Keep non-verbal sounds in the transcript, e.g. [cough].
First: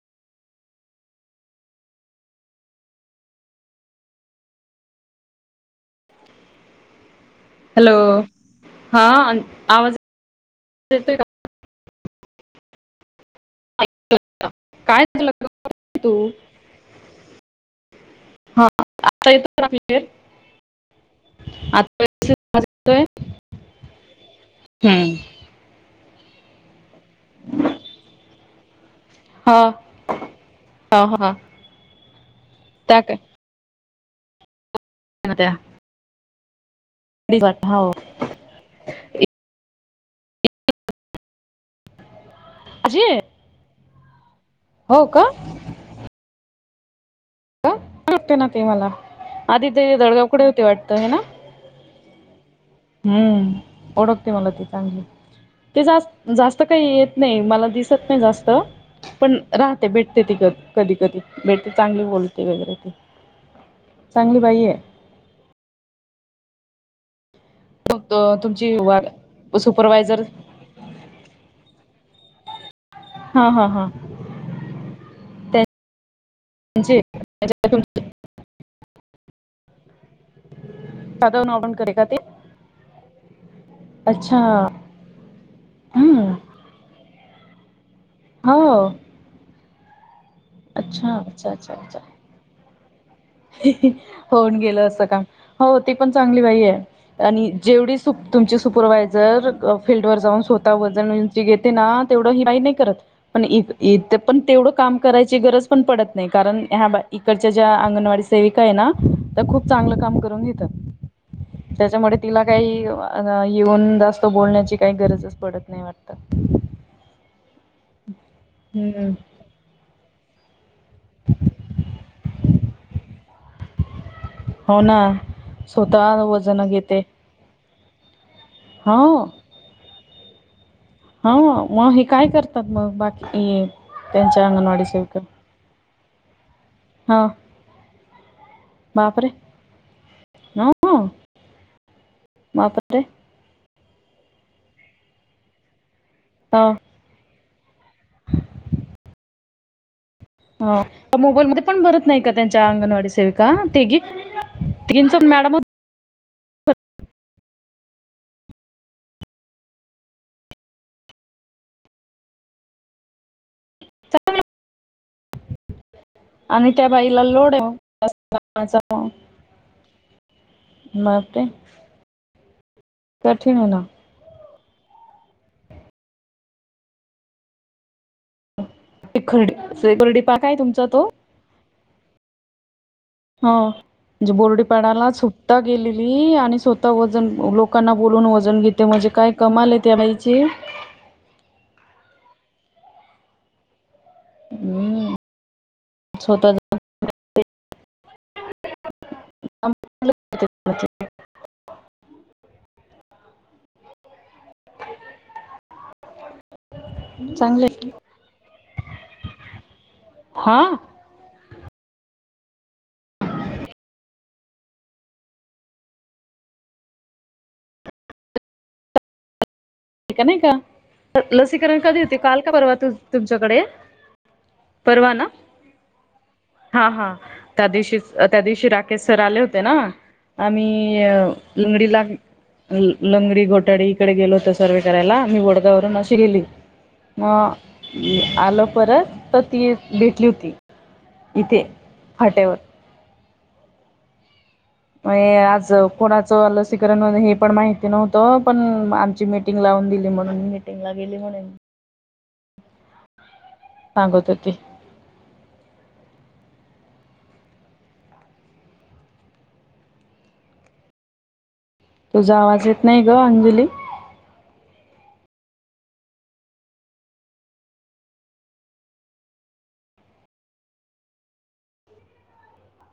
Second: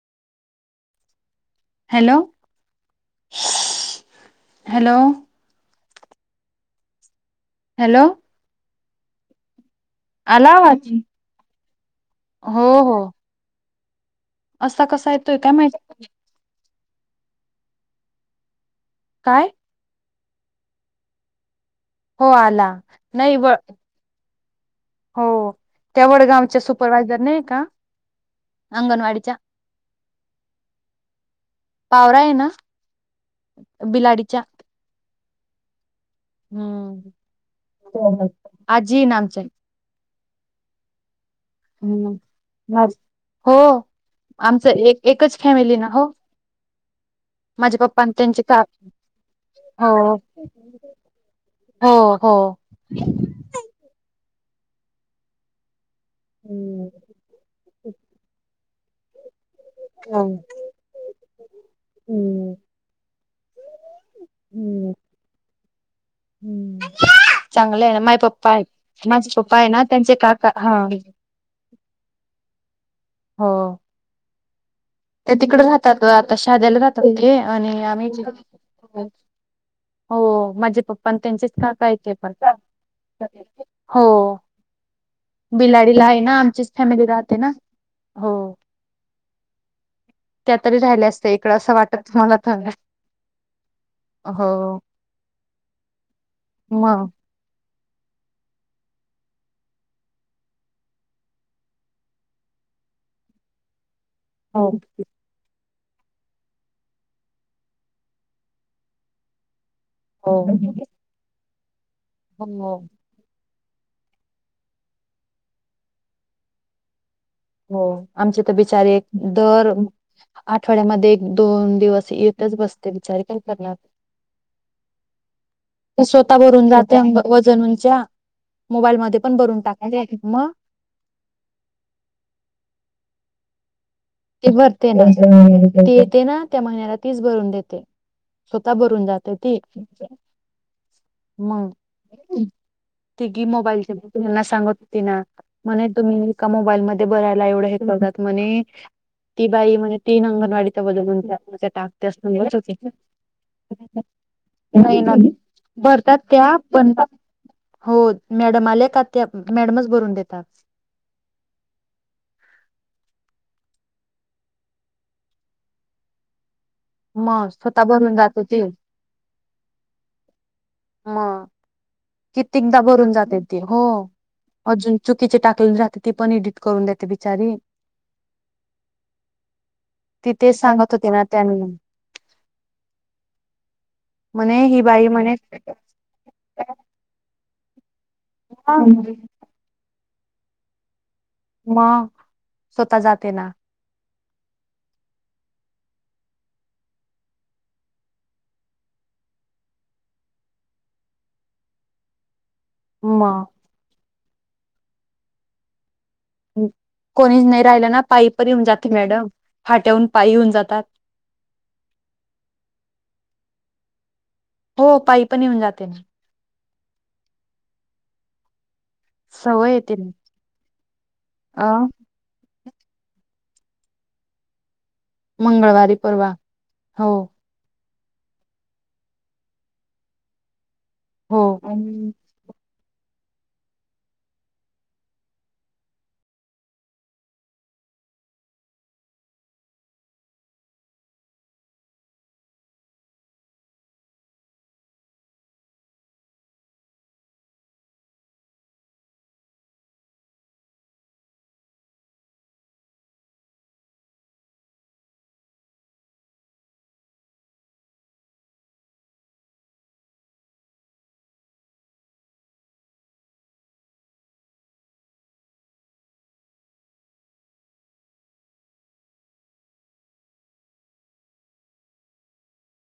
Hello? Hello? Hello? हा आवाज आला [unintelligible] येतोय हो हो. का असा काय कसा झालं येतोय ग काय माहिती? तू हा आता काय येतो णा क्लिअर? आ हो आला नाही ब हा. हो. त्या वडगावच्या सुपरवायझर नाही का अंगणवाडीच्या? हा. हा हा. पावरा आहे ना त्या काय बिलाडीच्या ण त्या हम्म. हो ते आजी ना आमच्या हम्म. आजी आहे? हो आमच एक हो का एकच फॅमिली ना हो. का? माझ्या पप्पा ने ओळखते त्यांचे ना का ते मला आधी ते हो. दडगावकडे होते वाटतं हे ना हो. हो. हम्म. ओळखते मला ती चांगली. ते जास्त काही हम्म येत नाही मला दिसत नाही जास्त पण रा ते भेटते ती हम्म क कधी कधीे भेटते चांगली बोल हम्म चांगली बाई आहे. हम्म. चांगलं आहे ना मग माय पप्पा आहे, तुमची वा माझे पप्पा आहे ना त्यांचे सुपरवायझर काका हा. हा हा हा. त्या तिकड राहतात आता शाध्याला राहात त्यांचे ते आणि आम्ही साधव हो माझे प पण त्यांचेच का काय ते पण अच्छा हो. बिलाडीला आहे हम्म ना आमचीच फॅमिली राहते ना. हो. त्यातरी राहिल्या अच्छा असते अच्छा इकडं असं वाटत मला तर इही हो होऊन गेलं असं काम हो ती पण चांगली बाई आहे. मग आणि जेवढी सु तुमची सुपरवायझर फील्डवर जाऊन स्वतः वजण उंची घेते ना तेवढं ह काही नाही करत पण इथं पण हो तेवढ काम करायची गरज पण पडत नाही कारण ह्या इकडच्या ज्या अंगणवाडी सेविका आहे ना त्या खूप चांगलं काम हो करून घेतात त्याच्यामुळे तिला हो काही येऊन जास्त बोलण्याची काही गरजच पडत नाही वाटत. हो. आमचे तर बिचारे हम्म. दर आठवड्यामध्ये एक, दोन दिवस येतच बसते बिचारी काय करणार. हो ना स्वतः वजन घेते. वजनूंच्या मोबाईल मध्ये हो. पण भरून टाकायच्या आहेत मग हा मग हे काय करतात मग बाकी त्यांच्या ते अंगणवाडी भरते ना सेविका ते येते ना त्या महिन्याला तिच हा भरून देते स्वतः भरून जाते ती ह मापात ती की मोबाईल ह्याना सांगत होती ना म्हणे तुम्ही का हो. मोबाइल म ते बरायला एवढं हे लावतात म्हणे ती बाई म्हणे ह मोबाईलमध्ये पण भरत नाही का म्हणत त्यांच्या होती अंगणवाडी सेविका ते गी नाही ना तिनचण मॅडम भरतात त्या बन हो मॅडम आले का त्या मॅडमच भरून देतात. [unintelligible] आणि त्या बाईला मग लोड स्वतः भरून जाते ती [unintelligible] मग कितीकदा भरून जाते कठीण ते आहे ना. हो. अजून चुकीचे टाकले राहते ती पण एडिट करून देते बिचारी. खरडी खरडी पाक आहे तिथच तुमचा सांगत होते ना त्यां हा म्हणजे म्हणे ही बाई बोरडीपाडला म्हणे सुटता गेली ली आणि स्वतः वजन लोकांना बोलून वजन घेते म्हणजे काय कमाल त्या बाईची. मग स्वतः जाते ना. हम्म छोट म कोणी नाही चांगले राहिलं ना पायी परी येऊन जाते मॅडम फाट्याहून पायी होऊन हा जातात. हो पाई पण येऊन जात्यात. सवयेत. ठीक नाही का लसीकरण कधी होते. काल का परवा तू तुमच्याकडे. परवा ना मंगळवारी परवा हा हो हा. त्या दिवशी त्या दिवशी राकेश सर आले होते, ना आम्ही हो लंगडी ला लंगडी घोटाडी इकडे गेलो होतं. सर्व करायला मी वोडगावरून अशी गेली. मग आलं परत तर ती भेटली होती. इथे फाट्यावर. म हे आज कोणाचं लसीकरण हे पण माहिती नव्हतं पण आमची मी मीटिंग लावून दिली म्हणून मीटिंग ला गेली म्हणून सांगत होती. तुझा आवाज येत नाही ग अंजली.